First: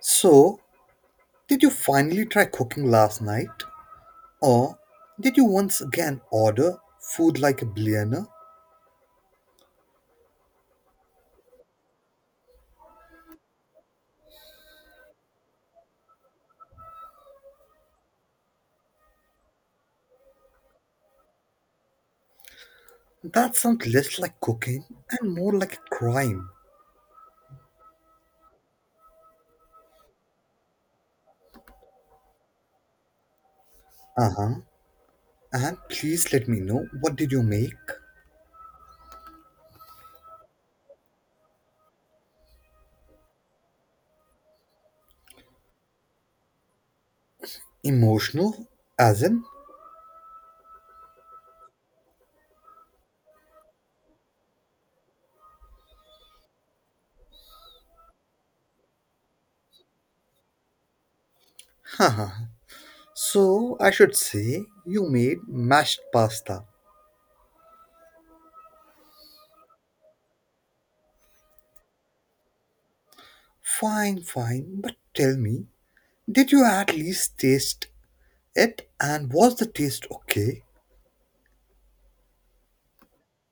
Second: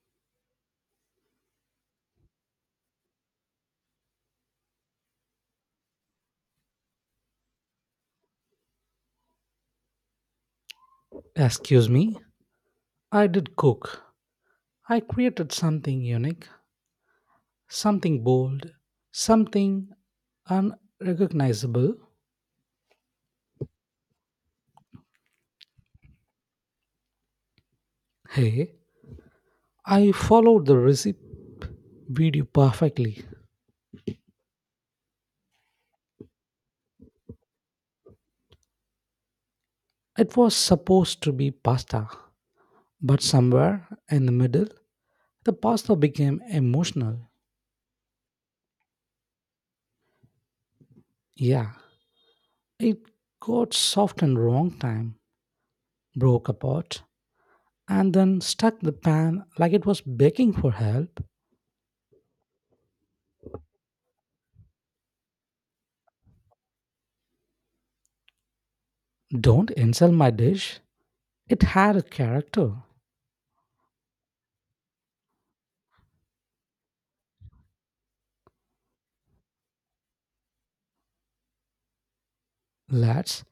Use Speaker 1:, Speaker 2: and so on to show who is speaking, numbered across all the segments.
Speaker 1: So, did you finally try cooking last night? Or did you once again order food like a billionaire?
Speaker 2: Excuse me, I did cook. I created something unique, something bold, something unrecognizable.
Speaker 1: That sounds less like cooking and more like a crime.
Speaker 2: Hey, I followed the recipe video perfectly.
Speaker 1: Uh huh. And please let me know what did you make?
Speaker 2: It was supposed to be pasta, but somewhere in the middle, the pasta became emotional.
Speaker 1: Emotional? As in?
Speaker 2: Yeah, it got soft and wrong time, broke apart, and then stuck the pan like it was begging for help.
Speaker 1: Haha. So I should say you made mashed pasta.
Speaker 2: Don't insult my dish. It had a character.
Speaker 1: Fine, fine, but tell me, did you at least taste it and was the taste okay?
Speaker 2: Let's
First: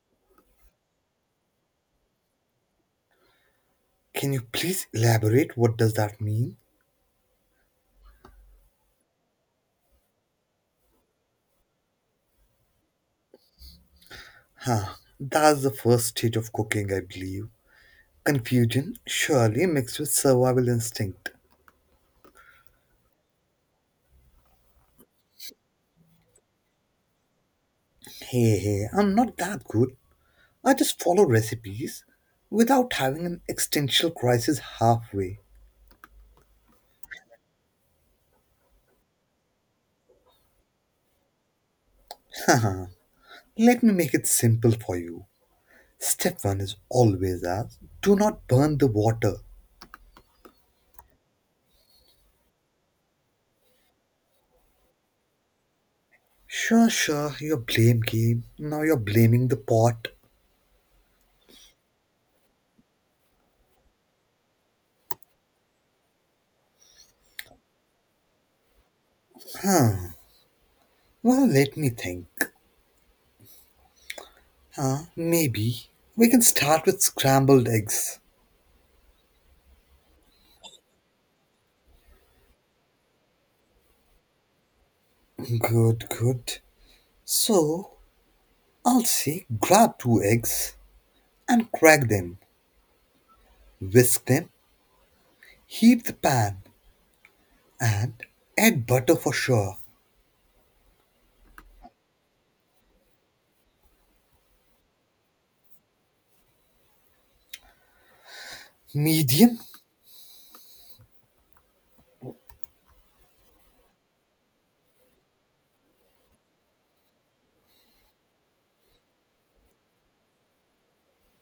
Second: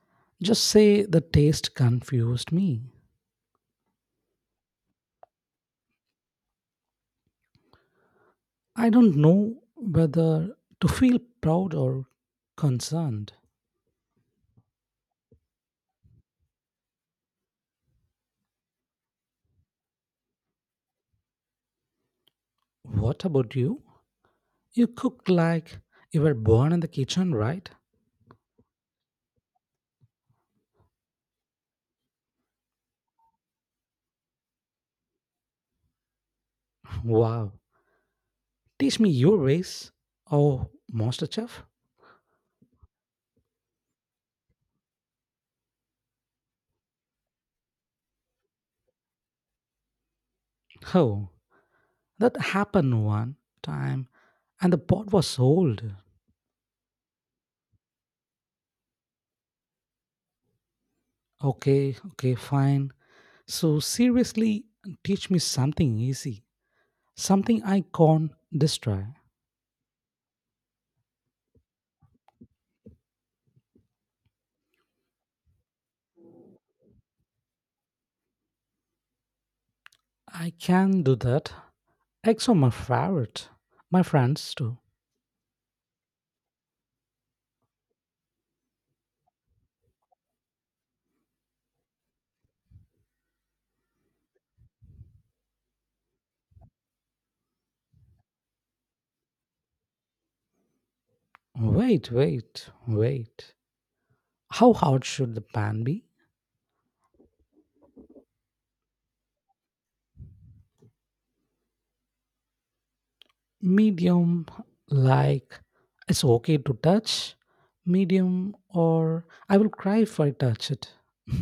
Speaker 2: just say the taste confused me.
Speaker 1: Can you please elaborate what does that mean?
Speaker 2: I don't know whether to feel proud or concerned.
Speaker 1: Huh, that's the first stage of cooking, I believe. Confusion, surely mixed with survival instinct.
Speaker 2: What about you? You cooked like you were born in the kitchen, right?
Speaker 1: Hey, hey, I'm not that good. I just follow recipes without having an existential crisis halfway.
Speaker 2: Wow. Teach me your ways. Oh, Master Chef?
Speaker 1: Haha, let me make it simple for you. Step 1 is always ask, do not burn the water.
Speaker 2: Oh, that happened one time and the pot was old.
Speaker 1: Sure, sure, your blame game. Now you're blaming the pot.
Speaker 2: Okay, okay, fine. So, seriously, teach me something easy. Something I can't destroy.
Speaker 1: Huh, well, let me think. Huh? Maybe. We can start with scrambled eggs.
Speaker 2: I can do that. Eggs are my favorite. My friends too.
Speaker 1: Good, good. So, I'll say grab two eggs and crack them, whisk them, heat the pan, and add butter for sure.
Speaker 2: Wait, wait, wait. How hard should the pan be?
Speaker 1: Medium?
Speaker 2: Medium, like it's okay to touch. Medium, or I will cry if I touch it.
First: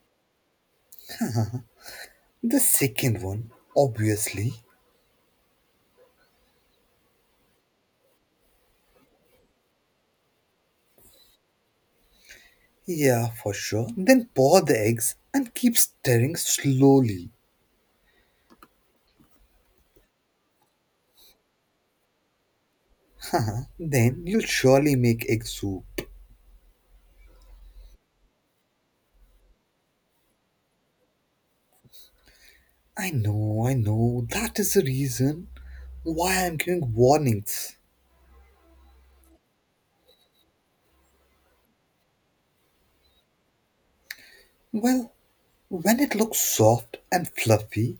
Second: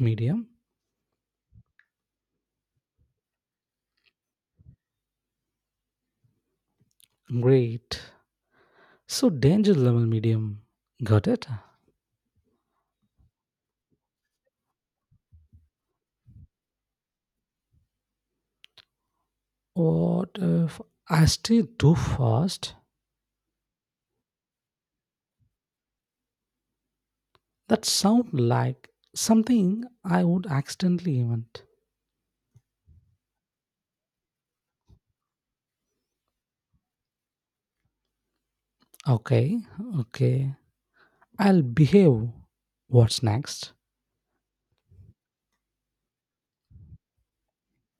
Speaker 2: Medium?
Speaker 1: The second one, obviously.
Speaker 2: Great. So, danger level medium. Got it?
Speaker 1: Yeah, for sure. Then pour the eggs and keep stirring slowly.
Speaker 2: What if I stay too fast?
Speaker 1: then you'll surely make egg soup.
Speaker 2: That sound like something I would accidentally invent.
Speaker 1: I know, I know. That is the reason why I'm giving warnings.
Speaker 2: Okay, okay. I'll behave. What's next?
Speaker 1: Well, when it looks soft and fluffy,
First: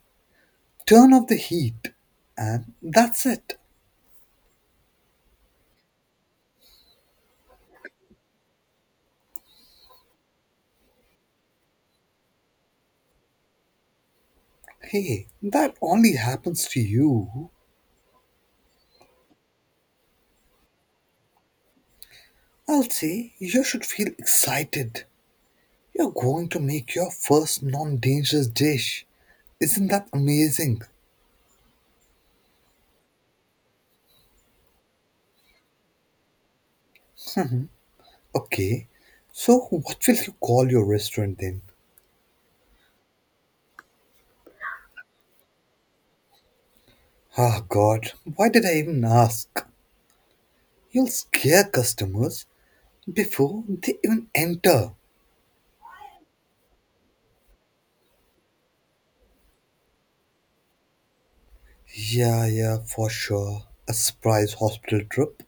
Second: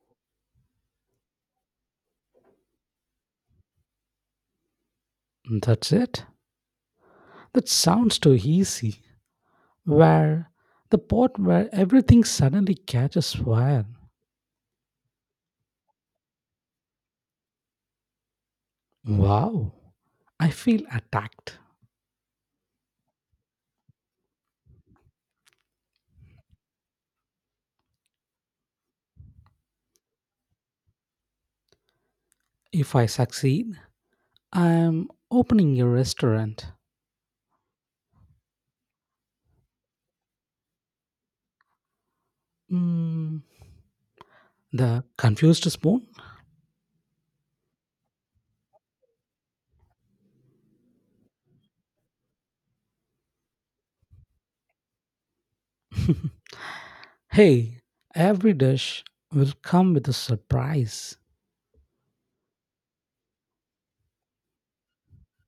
Speaker 1: turn off the heat. And that's it.
Speaker 2: That's it. That sounds too easy. Where the part where everything suddenly catches fire.
Speaker 1: Hey, that only happens to you.
Speaker 2: Wow. I feel attacked.
Speaker 1: I'll say you should feel excited. You're going to make your first non dangerous dish. Isn't that amazing?
Speaker 2: If I succeed, I'm opening a restaurant.
Speaker 1: Okay, so what will you call your restaurant then?
Speaker 2: Mm, the confused spoon?
Speaker 1: Ah, God, why did I even ask? You'll scare customers before they even enter.
Speaker 2: Hey, every dish will come with a surprise.
Speaker 1: Yeah, yeah, for sure. A surprise hospital trip?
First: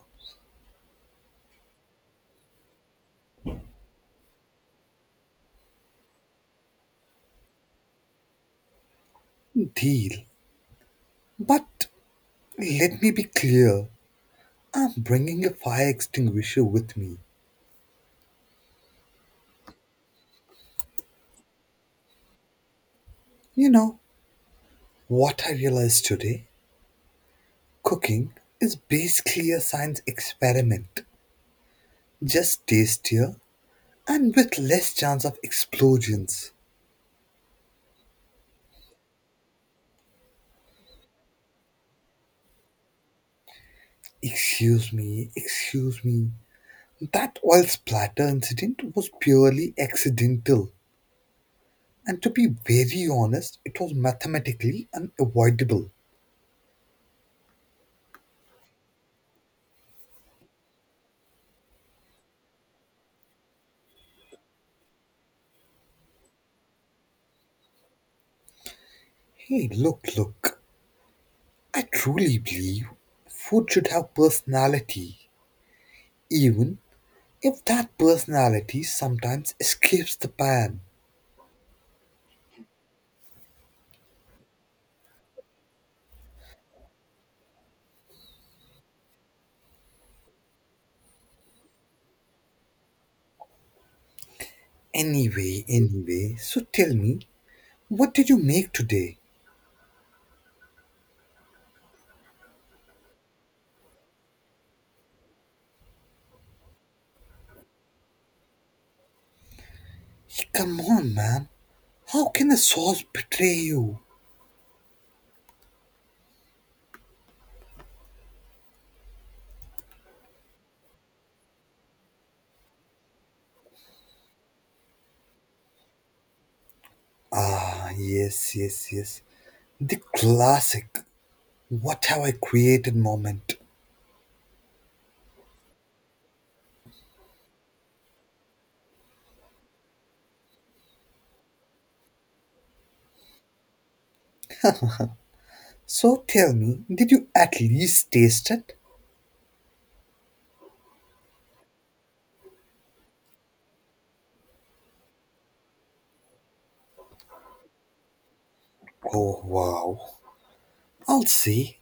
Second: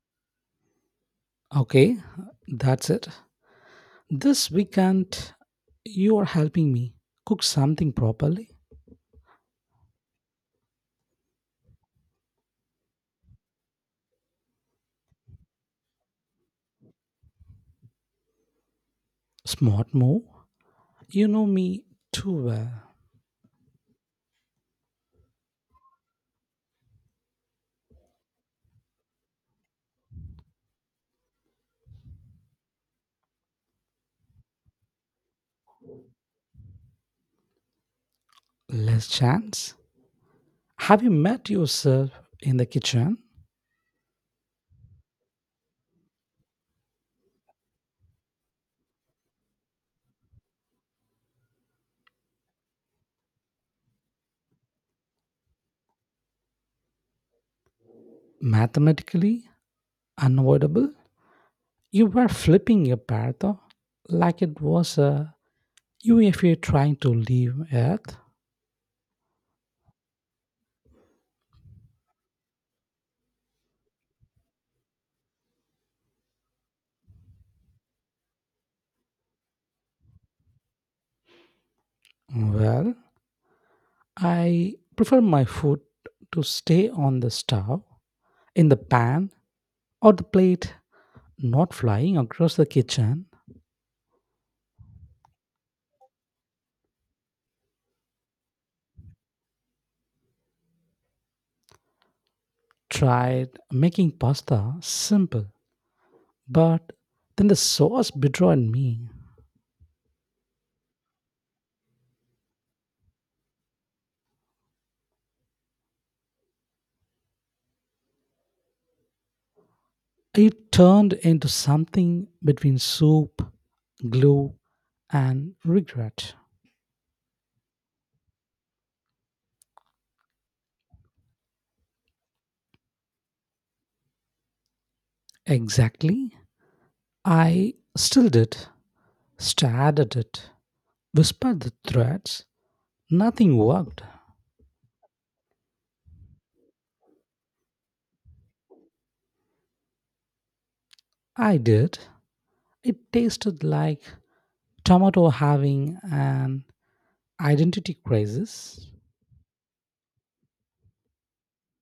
Speaker 2: Okay, that's it. This weekend, you are helping me cook something properly.
Speaker 1: Deal. But let me be clear I'm bringing a fire extinguisher with me.
Speaker 2: Smart move. You know me too well.
Speaker 1: You know, what I realized today? Cooking is basically a science experiment, just tastier and with less chance of explosions.
Speaker 2: Less chance. Have you met yourself in the kitchen?
Speaker 1: Excuse me, excuse me. That oil splatter incident was purely accidental, and to be very honest, it was mathematically unavoidable.
Speaker 2: Mathematically unavoidable. You were flipping your paratha like it was a UFA trying to leave Earth.
Speaker 1: Hey, look, look, I truly believe food should have personality, even if that personality sometimes escapes the pan.
Speaker 2: Well, I prefer my food to stay on the stove, in the pan, or the plate not flying across the kitchen.
Speaker 1: Anyway, anyway, so tell me, what did you make today?
Speaker 2: Tried making pasta simple, but then the sauce betrayed me.
Speaker 1: Hey, come on, man. How can a sauce betray you?
Speaker 2: It turned into something between soup, glue, and regret.
Speaker 1: Ah, yes, yes, yes. The classic. What have I created moment?
Speaker 2: Exactly. I still did, stared at it, whispered the threats. Nothing worked.
Speaker 1: So tell me, did you at least taste it?
Speaker 2: I did. It tasted like tomato having an identity crisis.
Speaker 1: Oh wow. I'll see.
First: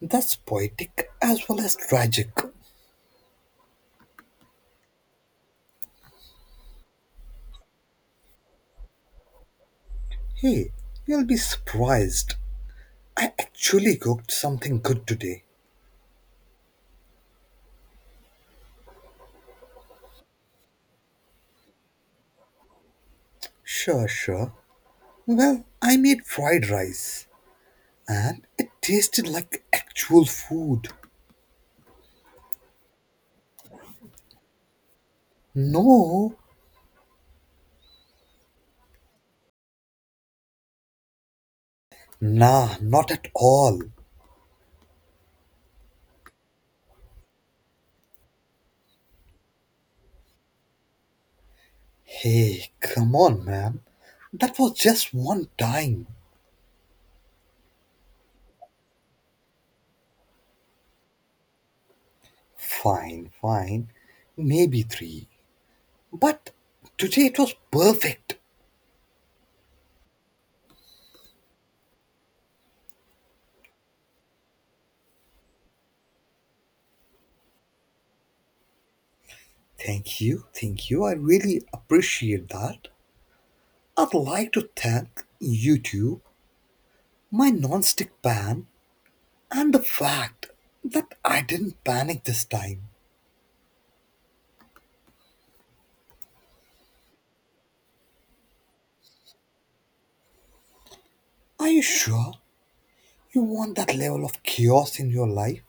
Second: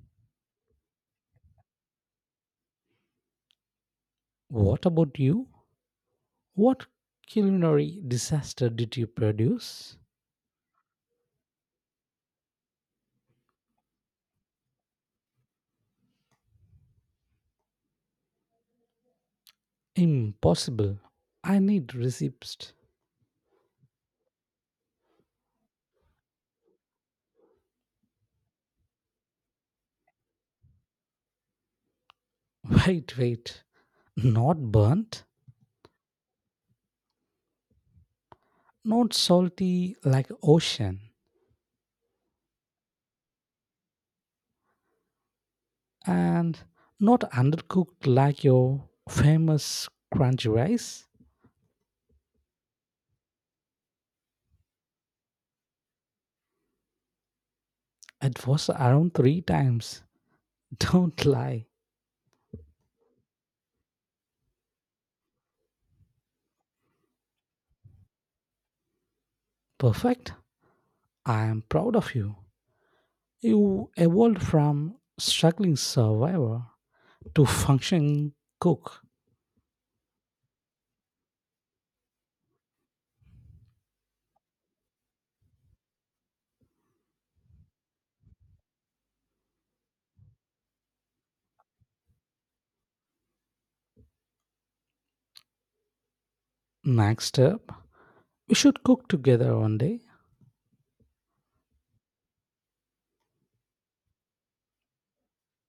Speaker 1: That's poetic as well as tragic.
Speaker 2: What about you? What culinary disaster did you produce?
Speaker 1: Hey, you'll be surprised. I actually cooked something good today.
Speaker 2: Impossible. I need receipts.
Speaker 1: Sure, sure. Well, I made fried rice and it tasted like actual food.
Speaker 2: Wait, wait. Not burnt,
Speaker 1: No,
Speaker 2: not salty like ocean,
Speaker 1: nah, not at all.
Speaker 2: and not undercooked like your famous crunchy rice.
Speaker 1: Hey, come on, man. That was just one time.
Speaker 2: It was around three times. Don't lie.
Speaker 1: Fine, fine. Maybe three. But today it was perfect.
Speaker 2: Perfect. I am proud of you. You evolved from struggling survivor to functioning cook.
Speaker 1: Thank you, thank you. I really appreciate that. I'd like to thank you two, my nonstick pan, and the fact that I didn't panic this time.
Speaker 2: Next up, we should cook together one day.
Speaker 1: Are you sure you want that level of chaos in your life?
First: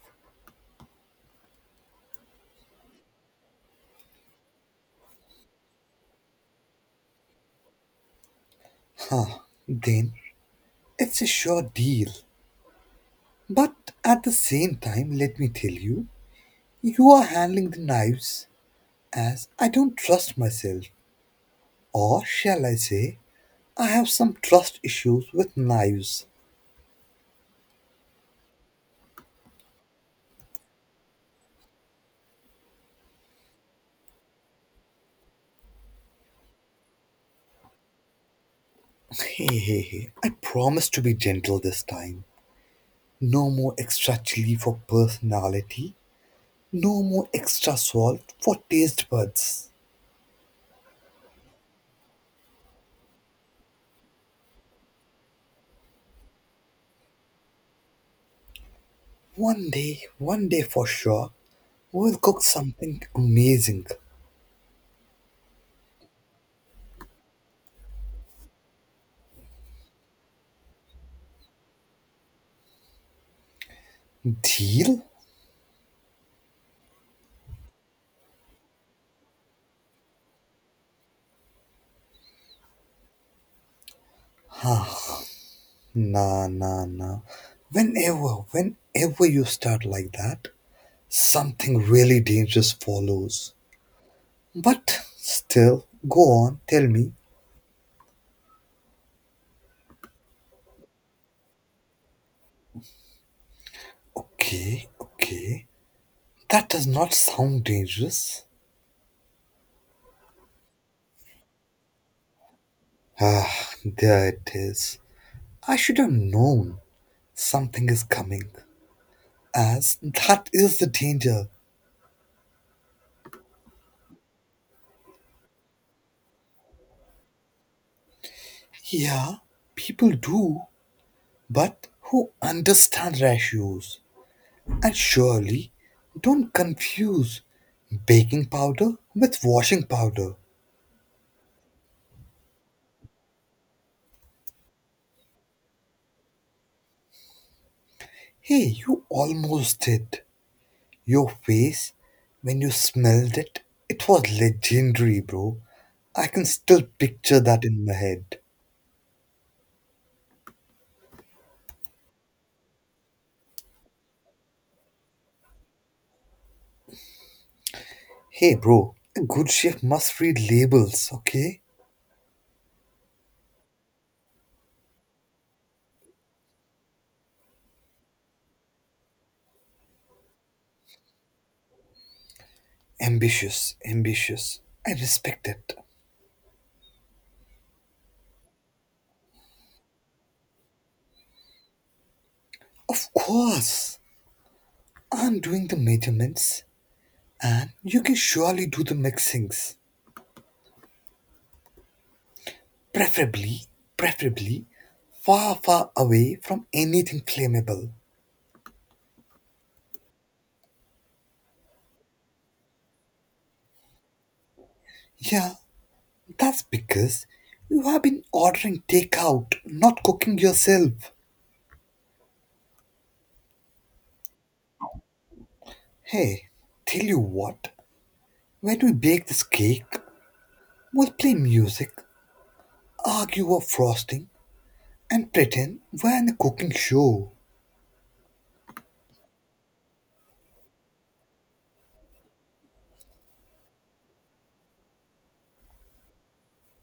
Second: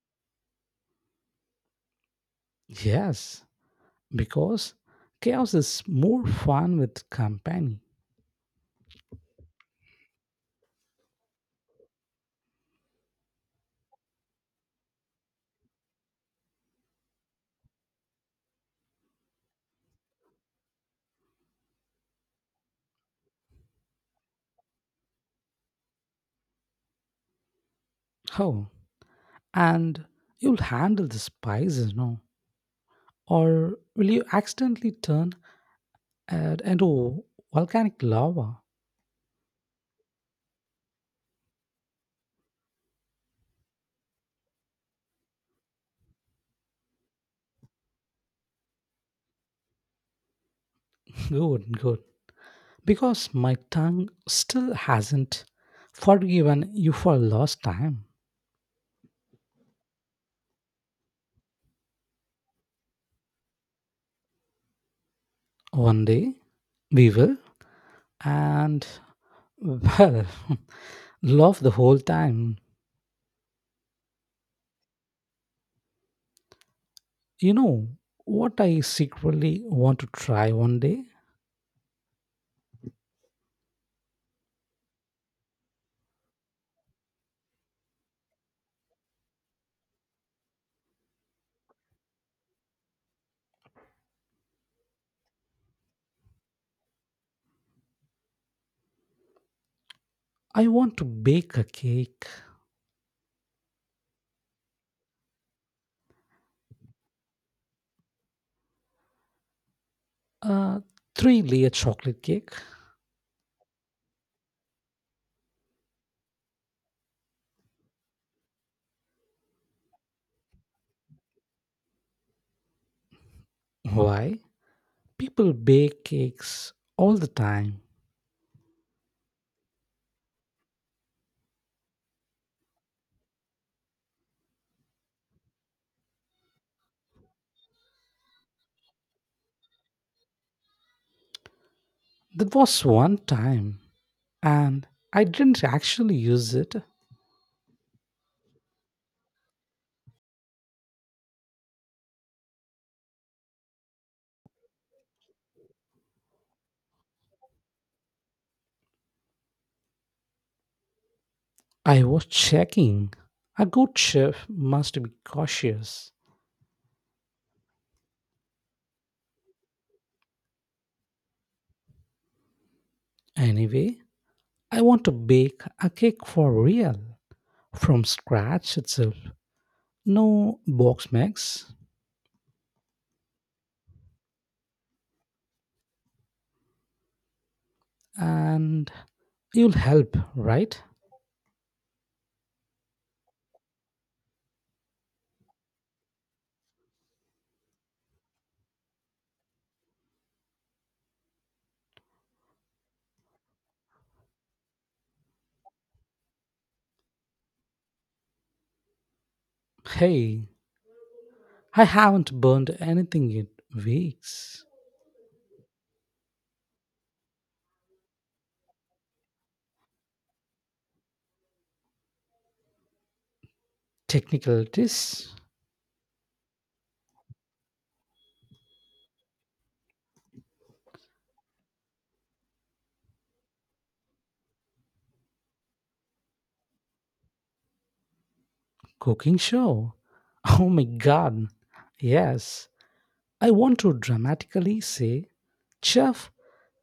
Speaker 2: Yes, because chaos is more fun with company.
Speaker 1: Huh, then it's a sure deal. But at the same time, let me tell you, you are handling the knives as I don't trust myself. Or shall I say, I have some trust issues with knives.
Speaker 2: Oh, and you'll handle the spices, no? Or will you accidentally turn it into volcanic lava?
Speaker 1: Hey, hey, hey, I promise to be gentle this time. No more extra chili for personality. No more extra salt for taste buds.
Speaker 2: Good, good. Because my tongue still hasn't forgiven you for lost time.
Speaker 1: One day for sure, we'll cook something amazing.
Speaker 2: One day we will, and well, love the whole time.
Speaker 1: Deal?
Speaker 2: You know what I secretly want to try one day?
Speaker 1: Nah, nah, nah. Whenever, whenever you start like that, something really dangerous follows. But still, go on, tell me.
Speaker 2: I want to bake a cake,
Speaker 1: Okay, okay. That does not sound dangerous.
Speaker 2: a three layer chocolate cake.
Speaker 1: Ah, there it is. I should have known something is coming, as that is the danger.
Speaker 2: Why? People bake cakes all the time.
Speaker 1: Yeah, people do, but who understand ratios? And surely don't confuse baking powder with washing powder.
Speaker 2: That was one time, and I didn't actually use it.
Speaker 1: Hey, you almost did. Your face when you smelled it, it was legendary, bro. I can still picture that in my head.
Speaker 2: I was checking. A good chef must be cautious.
Speaker 1: Hey, bro, a good chef must read labels, okay?
Speaker 2: Anyway, I want to bake a cake for real, from scratch itself. No box mix,
Speaker 1: Ambitious, ambitious. I respect it.
Speaker 2: and you'll help, right?
Speaker 1: Of course, I'm doing the measurements and you can surely do the mixings. Preferably, preferably, far, far away from anything flammable.
Speaker 2: Hey, I haven't burned anything in weeks.
Speaker 1: Yeah, that's because you have been ordering takeout, not cooking yourself.
Speaker 2: Technicalities?
Speaker 1: Hey, tell you what, when we bake this cake, we'll play music, argue over frosting, and pretend we're in a cooking show.
Speaker 2: Cooking show? Oh my god. Yes. I want to dramatically say, Chef,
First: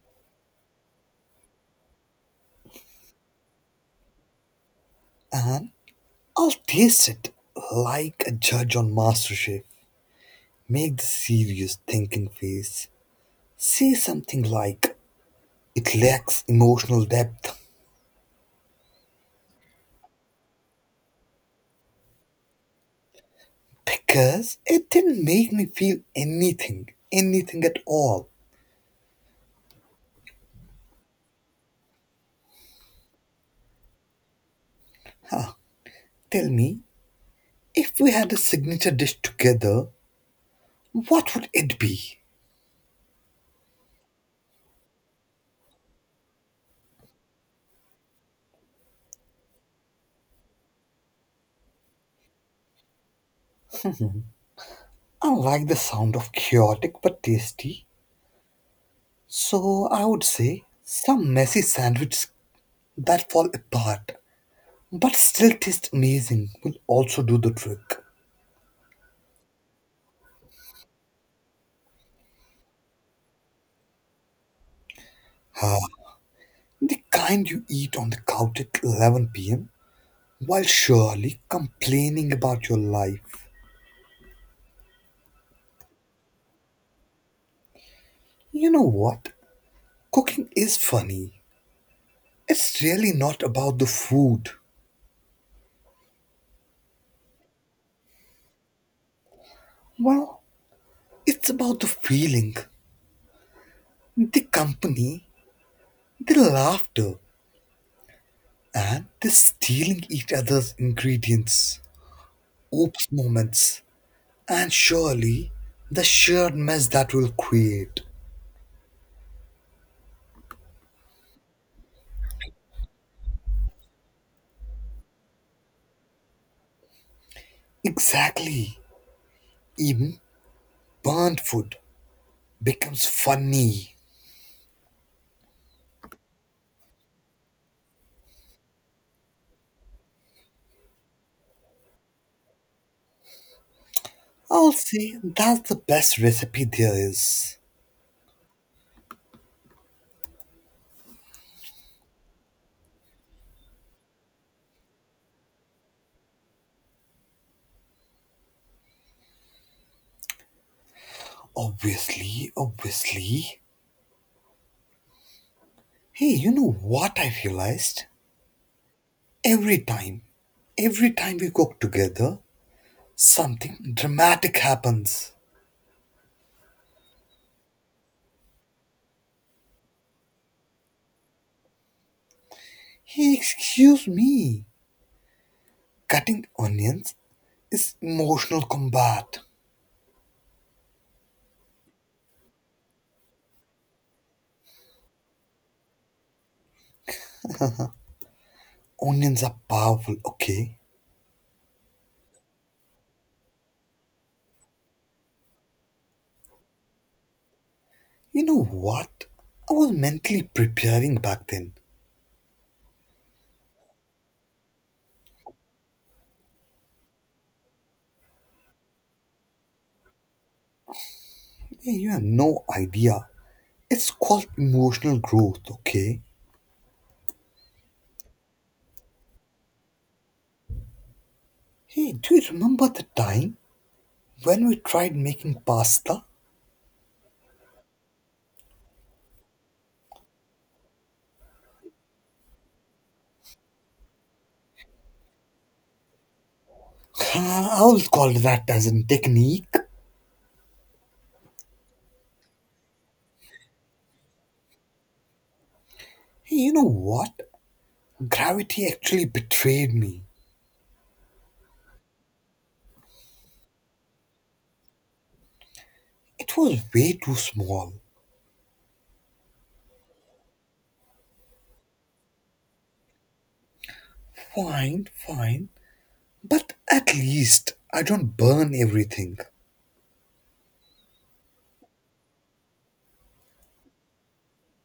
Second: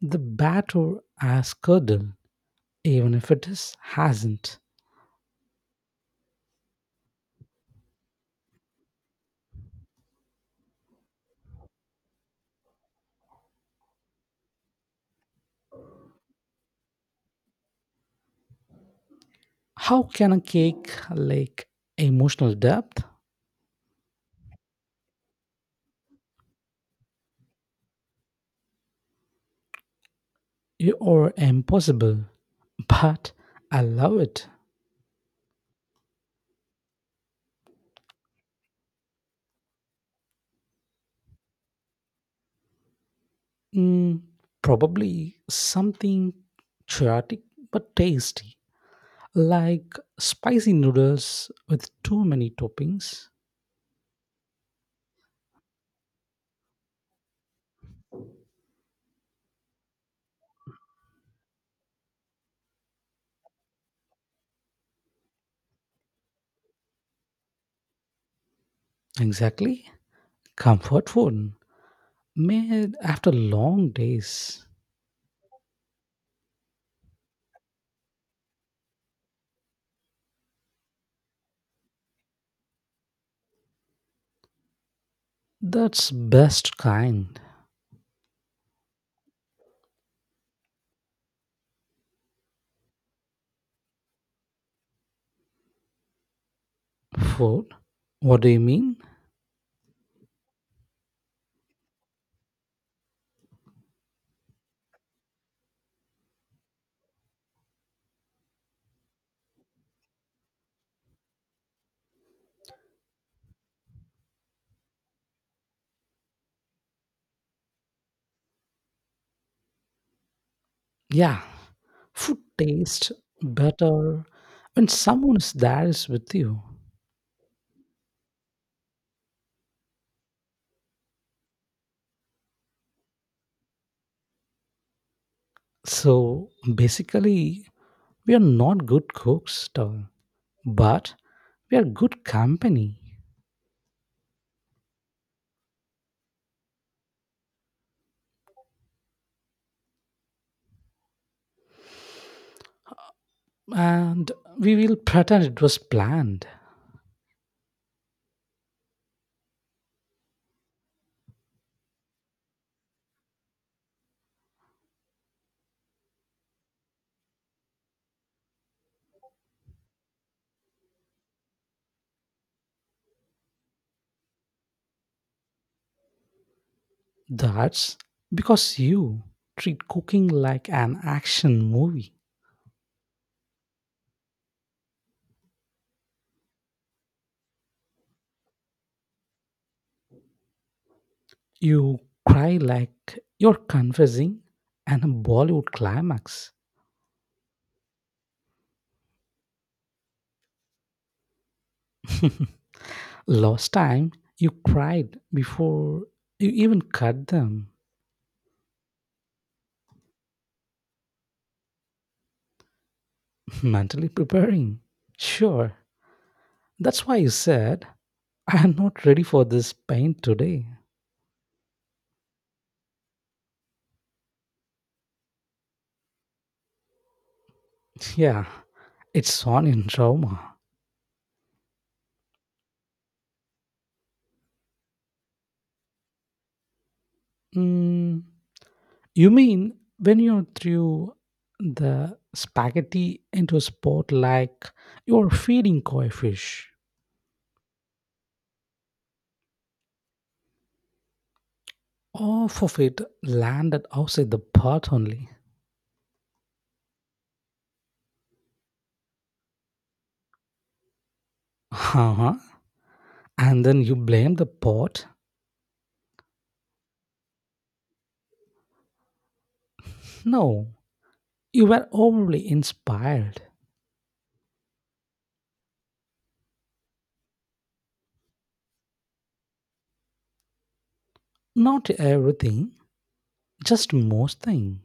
Speaker 2: the batter has curdled, even if it is hasn't.
Speaker 1: And I'll taste it like a judge on MasterChef. Make the serious thinking face. Say something like, it lacks emotional depth
Speaker 2: How can a cake lack emotional depth?
Speaker 1: because it didn't make me feel anything, anything at all.
Speaker 2: You are impossible, but I love it.
Speaker 1: Tell me, if we had a signature dish together, what would it be?
Speaker 2: Mm, probably something chaotic but tasty, like spicy noodles with too many toppings.
Speaker 1: I like the sound of chaotic but tasty, so I would say some messy sandwiches that fall apart but still taste amazing will also do the trick.
Speaker 2: Exactly. Comfort food made after long days.
Speaker 1: Ah, the kind you eat on the couch at 11 p.m. while surely complaining about your life.
Speaker 2: That's best kind.
Speaker 1: You know what? Cooking is funny. It's really not about the food.
Speaker 2: Food? What do you mean?
Speaker 1: Well, it's about the feeling, the company, the laughter, and the stealing each other's ingredients, oops moments, and surely the shared mess that will create.
Speaker 2: Yeah, food tastes better when someone is there is with you.
Speaker 1: Exactly. Even burnt food becomes funny.
Speaker 2: So basically, we are not good cooks, though, but we are good company
Speaker 1: I'll say that's the best recipe there is.
Speaker 2: and we will pretend it was planned.
Speaker 1: Obviously, obviously. Hey, you know what I realized? Every time, every time we cook together, something dramatic happens.
Speaker 2: That's because you treat cooking like an action movie.
Speaker 1: He, excuse me, cutting onions is emotional combat.
Speaker 2: You cry like you're confessing and a Bollywood climax.
Speaker 1: Onions are powerful, okay?
Speaker 2: Last time you cried before you even cut them.
Speaker 1: You know what? I was mentally preparing back then.
Speaker 2: Mentally preparing. Sure, that's why you said, I am not ready for this pain today.
Speaker 1: Hey, you have no idea. It's called emotional growth, okay?
Speaker 2: Yeah, it's on in trauma.
Speaker 1: Hey, do you remember the time when we tried making pasta?
Speaker 2: Mm, you mean when you threw the spaghetti into a spot like you were feeding koi fish?
Speaker 1: Ah, I will call that as a technique.
Speaker 2: Half of it landed outside the pot only.
Speaker 1: Hey, you know what? Gravity actually betrayed me.
Speaker 2: Huh. And then you blame the pot?
Speaker 1: It was way too small.
Speaker 2: No, you were overly inspired.
Speaker 1: Fine, fine. But at least I don't burn everything.
Speaker 2: Not everything, just most thing.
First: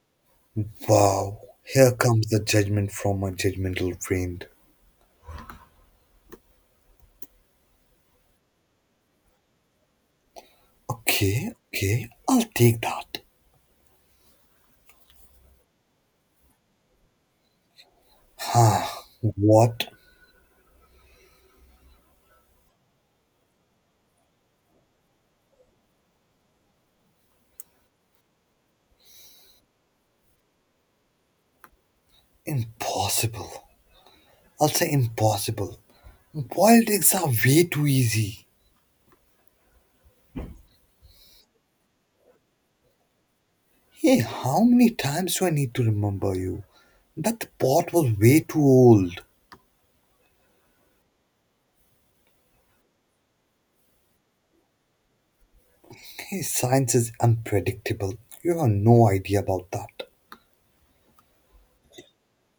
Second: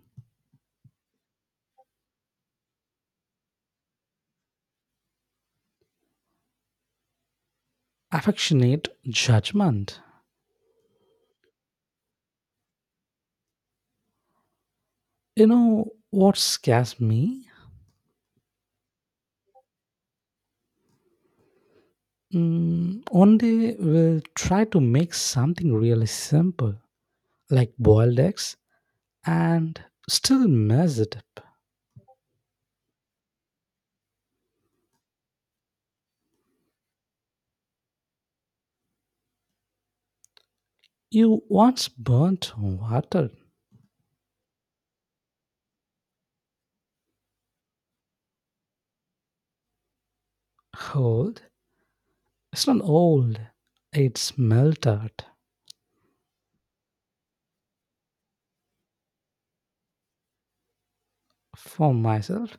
Speaker 1: Wow, here comes the judgment from my judgmental friend.
Speaker 2: Affectionate judgment.
Speaker 1: Okay, okay, I'll take that.
Speaker 2: You know what scares me?
Speaker 1: What?
Speaker 2: Mm, we will try to make something really simple, like boiled eggs, and still mess it up.
Speaker 1: Impossible. I'll say impossible. Boiled eggs are way too easy.
Speaker 2: You once burnt water.
Speaker 1: Hey, how many times do I need to remember you? That pot was way too old.
Speaker 2: Hold. It's not old. It's melted
Speaker 1: Hey, science is unpredictable. You have no idea about that.
Speaker 2: for myself.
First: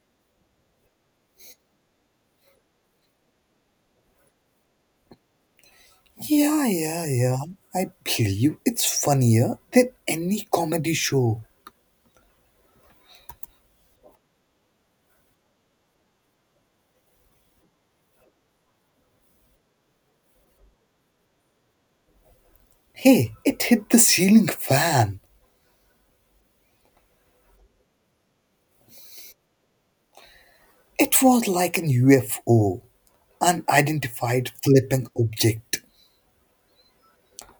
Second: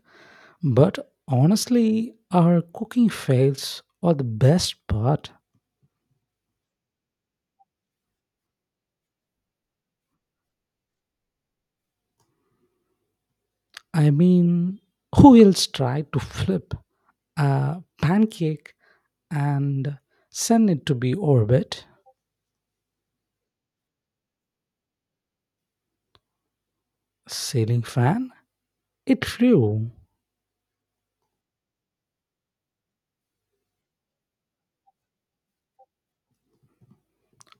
Speaker 2: But honestly, our cooking fails are the best part.
Speaker 1: Yeah, yeah, yeah. I believe it's funnier than any comedy show.
Speaker 2: I mean, who else tried to flip a pancake and send it to be orbit?
Speaker 1: Hey, it hit the ceiling fan.
Speaker 2: Ceiling fan? It flew.
Speaker 1: It was like an UFO, unidentified flipping object.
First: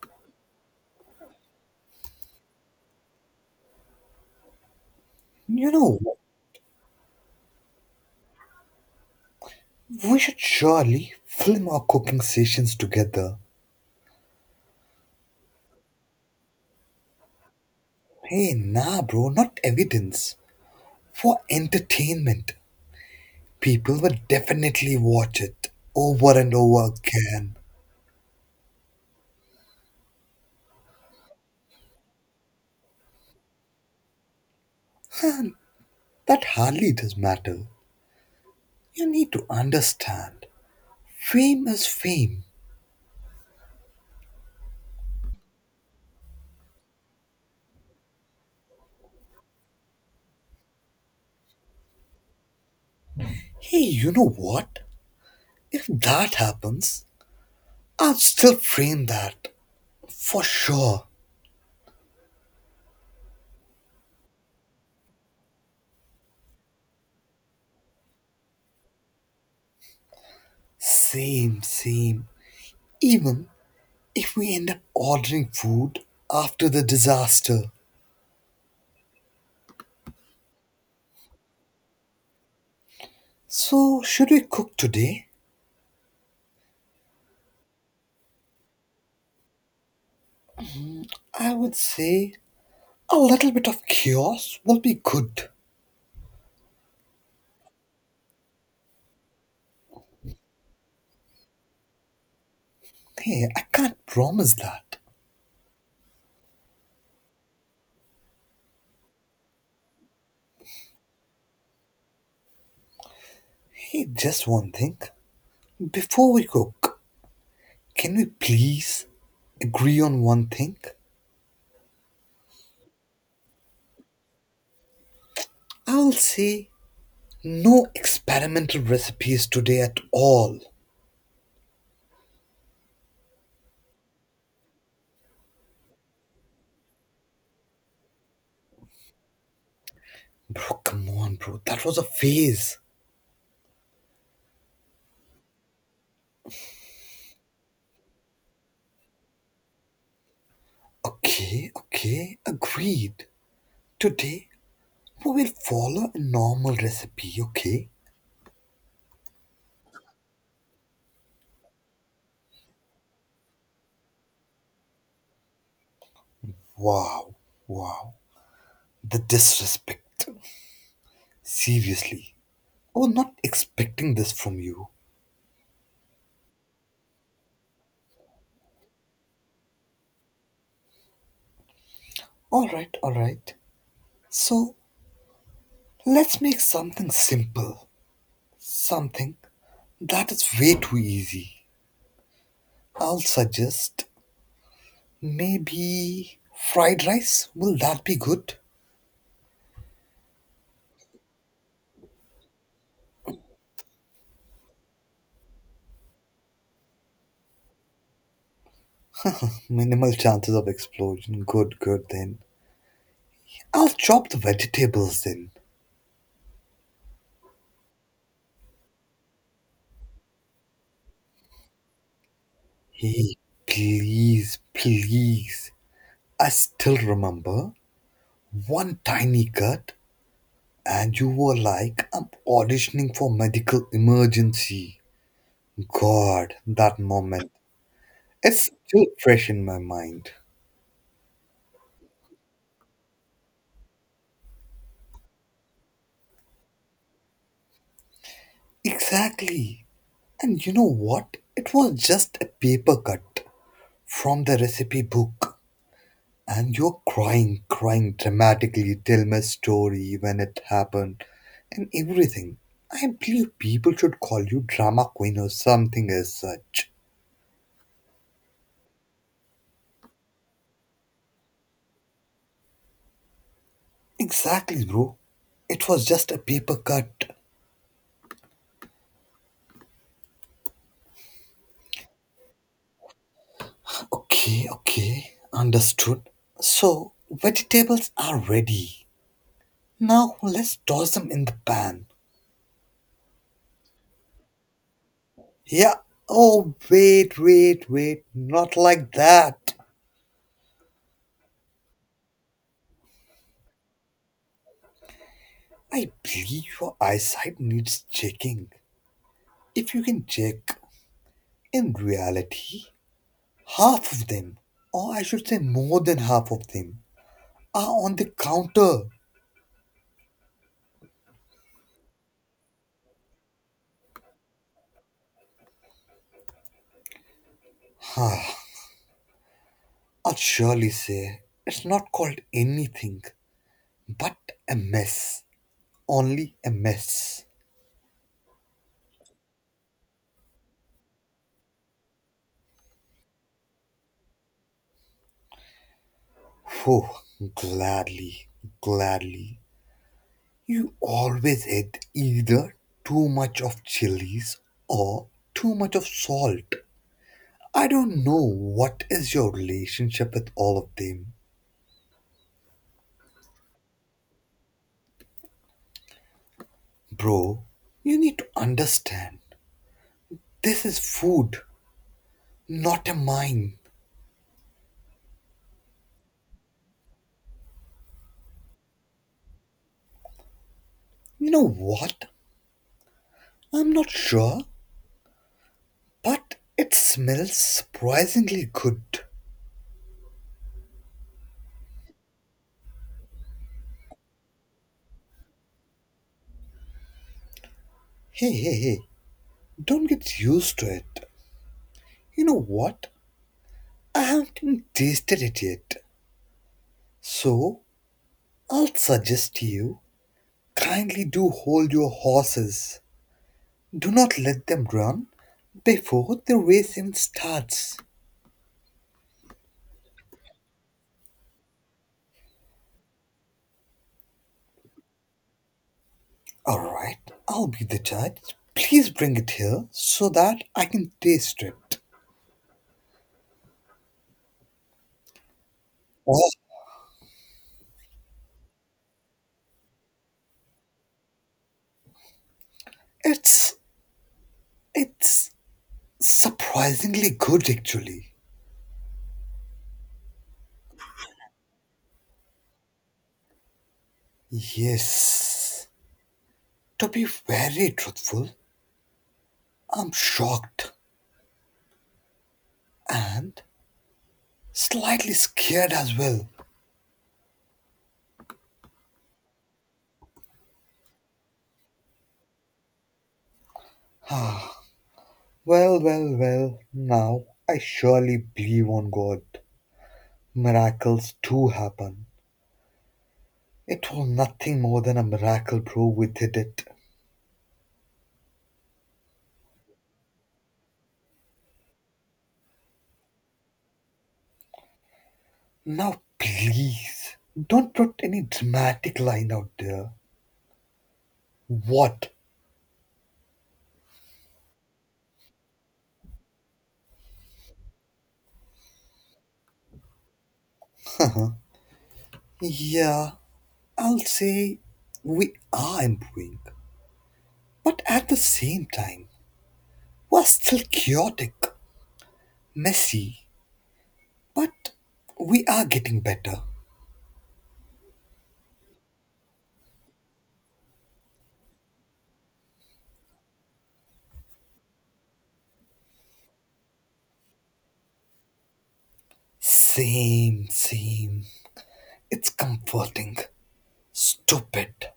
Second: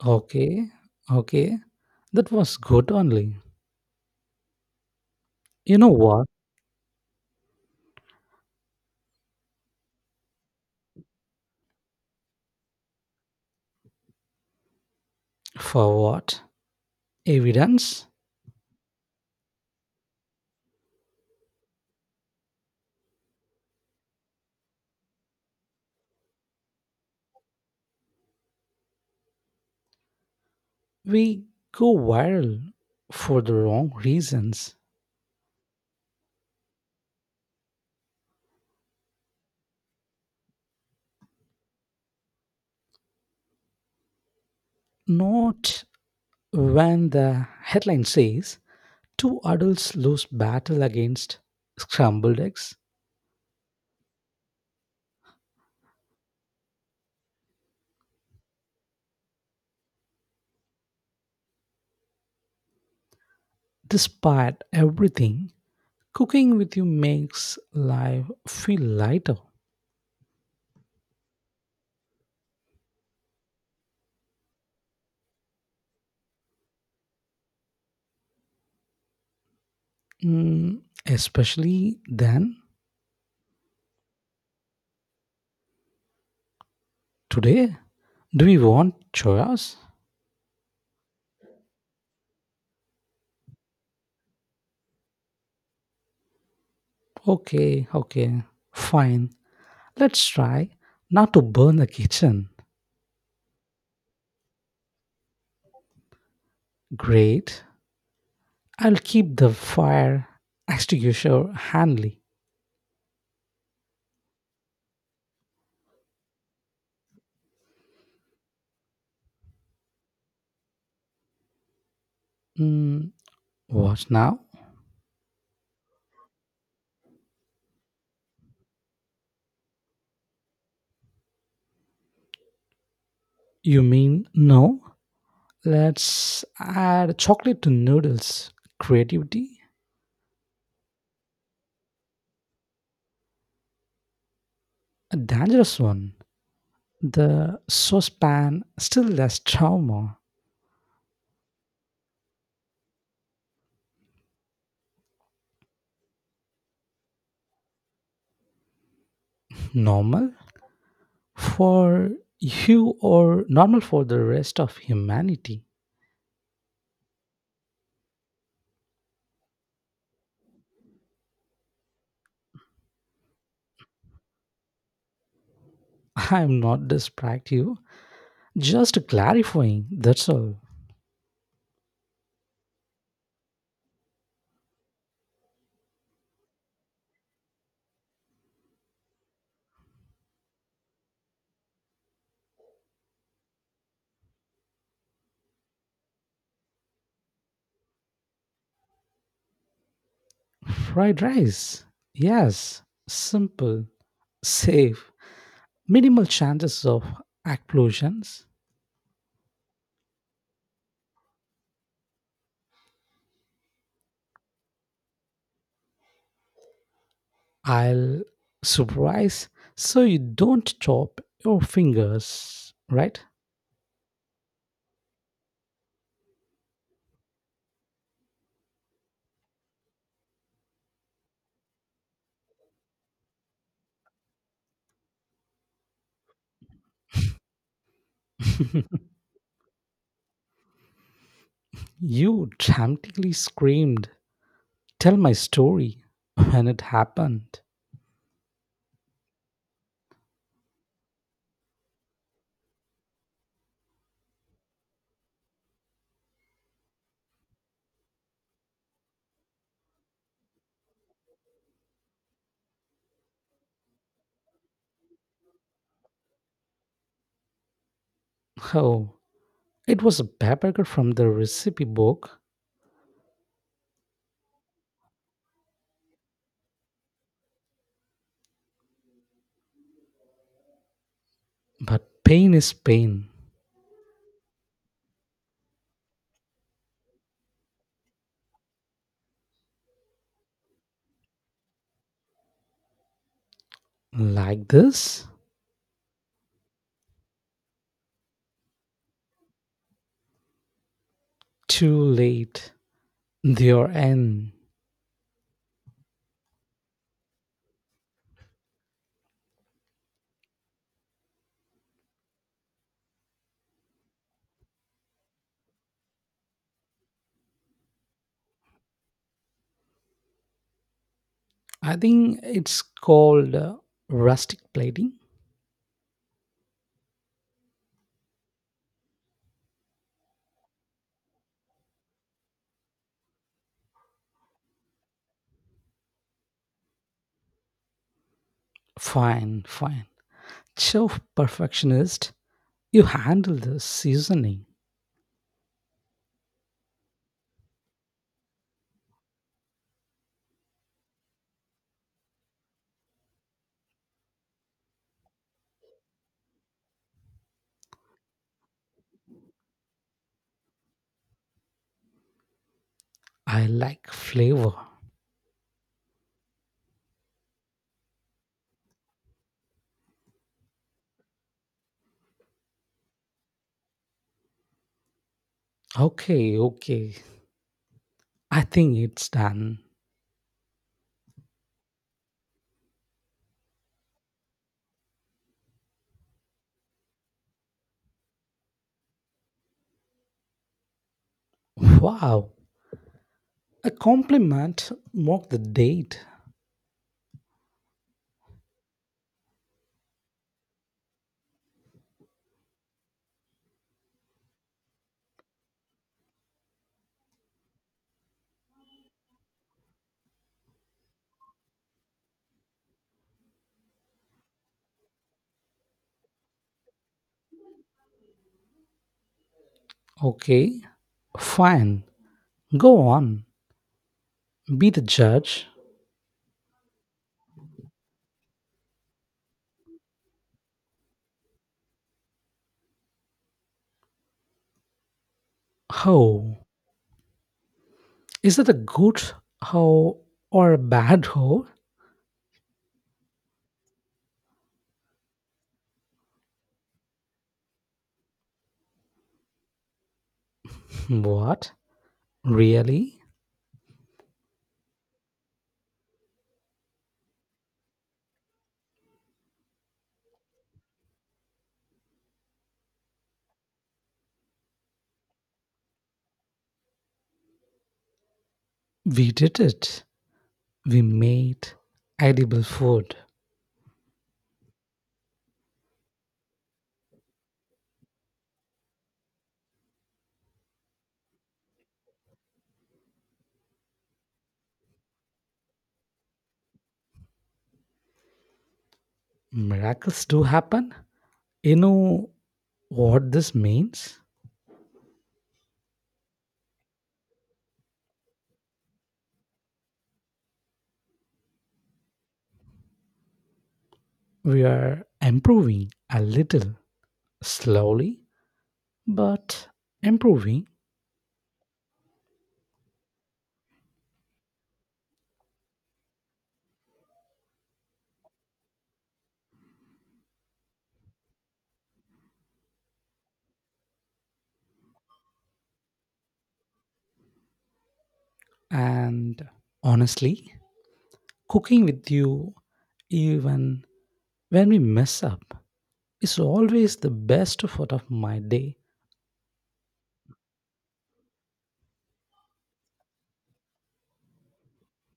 Speaker 2: Okay, okay. That was good only.
Speaker 1: You
Speaker 2: You know
Speaker 1: know,
Speaker 2: what?
Speaker 1: we should surely film our cooking sessions together.
Speaker 2: For what? Evidence?
Speaker 1: Hey, nah, bro, not evidence. For entertainment. People will definitely watch it over and over again.
Speaker 2: We go viral for the wrong reasons.
Speaker 1: that hardly does matter. You need to understand. Fame is fame.
Speaker 2: Not when the headline says two adults lose battle against scrambled eggs.
Speaker 1: Hey, you know what? If that happens, I'll still frame that. For sure.
Speaker 2: Despite everything, cooking with you makes life feel lighter.
Speaker 1: Same, same. Even if we end up ordering food after the disaster.
Speaker 2: Mm, especially then,
Speaker 1: So, should we cook today?
Speaker 2: today. Do we want chores?
Speaker 1: I would say a little bit of chaos will be good.
Speaker 2: Okay, okay, fine. Let's try not to burn the kitchen.
Speaker 1: Hey, I can't promise that.
Speaker 2: Great. I'll keep the fire extinguisher handy.
Speaker 1: Hey, just one thing. Before we cook, can we please agree on one thing?
Speaker 2: Mm, what now?
Speaker 1: I'll say no experimental recipes today at all.
Speaker 2: You mean no? Let's add chocolate to noodles. Creativity?
Speaker 1: Bro, come on, bro. That was a phase.
Speaker 2: A dangerous one. The saucepan still less trauma.
Speaker 1: Okay, okay, agreed. Today, we will follow a normal recipe, okay?
Speaker 2: Normal? For you or normal for the rest of humanity?
Speaker 1: Wow, wow. The disrespect. Seriously. I was not expecting this from you.
Speaker 2: I'm not distracting you, just clarifying, that's all.
Speaker 1: Alright, alright. So, let's make something simple. Something that is way too easy. I'll suggest maybe fried rice. Will that be good?
Speaker 2: Fried rice. Yes, simple, safe, minimal chances of explosions.
Speaker 1: Minimal chances of explosion. Good, good then. I'll chop the vegetables then.
Speaker 2: I'll surprise so you don't chop your fingers, right?
Speaker 1: Hey, please, please. I still remember one tiny cut, and you were like, I'm auditioning for medical emergency. God, that moment. It's still fresh in my mind.
Speaker 2: You dramatically screamed, Tell my story when it happened.
Speaker 1: Exactly. And you know what? It was just a paper cut from the recipe book. And you're crying, crying dramatically, tell my story when it happened, and everything. I believe people should call you drama queen or something as such.
Speaker 2: Oh, it was a paper cut from the recipe book,
Speaker 1: Exactly, bro. It was just a paper cut.
Speaker 2: but pain is pain.
Speaker 1: Okay, okay, understood. So, vegetables are ready. Now let's toss them in the pan.
Speaker 2: Like this.
Speaker 1: Yeah. Oh, wait, wait, wait. Not like that.
Speaker 2: Too late, their end.
Speaker 1: I believe your eyesight needs checking. If you can check, in reality, half of them, or I should say more than half of them, are on the counter.
Speaker 2: I think it's called rustic plating.
Speaker 1: I will surely say it's not called anything but a mess. Only a mess.
Speaker 2: Fine, fine, chef perfectionist, you handle the seasoning.
Speaker 1: Oh, gladly, gladly. You always had either too much of chilies or too much of salt. I don't know what is your relationship with all of them.
Speaker 2: I like flavor.
Speaker 1: Bro, you need to understand. This is food, not a mine.
Speaker 2: Okay, okay, I think it's done.
Speaker 1: You know what? I'm not sure, but it smells surprisingly good.
Speaker 2: Wow, a compliment, mark the date.
Speaker 1: Hey, hey, hey, don't get used to it. You know what? I haven't even tasted it yet. So, I'll suggest you kindly do hold your horses. Do not let them run before the race even starts.
Speaker 2: Okay, fine, go on, be the judge.
Speaker 1: Alright, I'll be the judge. Please bring it here so that I can taste it. Oh,
Speaker 2: Oh, is that a good hoe or a bad hoe?
Speaker 1: it's it's surprisingly good actually.
Speaker 2: What? Really?
Speaker 1: Yes. To be very truthful, I'm shocked and slightly scared as well.
Speaker 2: We did it. We made edible food.
Speaker 1: Well, well, well. Now I surely believe on God. Miracles do happen. It was nothing more than a miracle, bro. We did it.
Speaker 2: Miracles do happen. You know what this means?
Speaker 1: Now, please, don't put any dramatic line out there. What?
Speaker 2: We are improving a little, slowly, but improving.
Speaker 1: Yeah, I'll say we are improving. But at the same time, we're still chaotic, messy, but we are getting better.
Speaker 2: And honestly, cooking with you, even when we mess up, is always the best part of my day.
Speaker 1: Same, same. It's comforting, stupid,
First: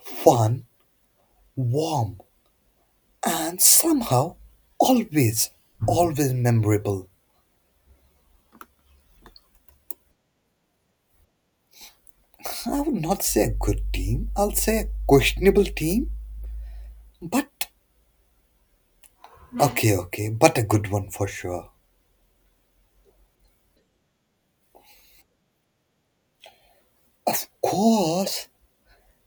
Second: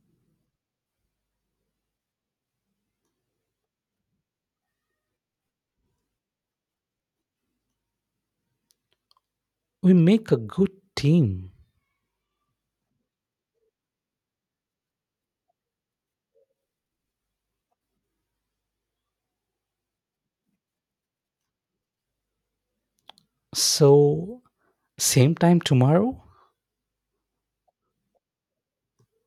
Speaker 1: fun, warm, and somehow always, always memorable.
Speaker 2: We make a good team.
Speaker 1: I would not say a good team, I'll say a questionable team, but okay, okay, but a good one for sure.
Speaker 2: So, same time tomorrow?
Speaker 1: Of course,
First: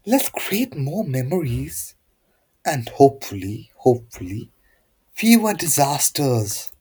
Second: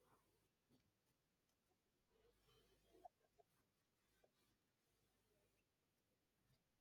Speaker 1: let's create more memories and hopefully, hopefully, fewer disasters.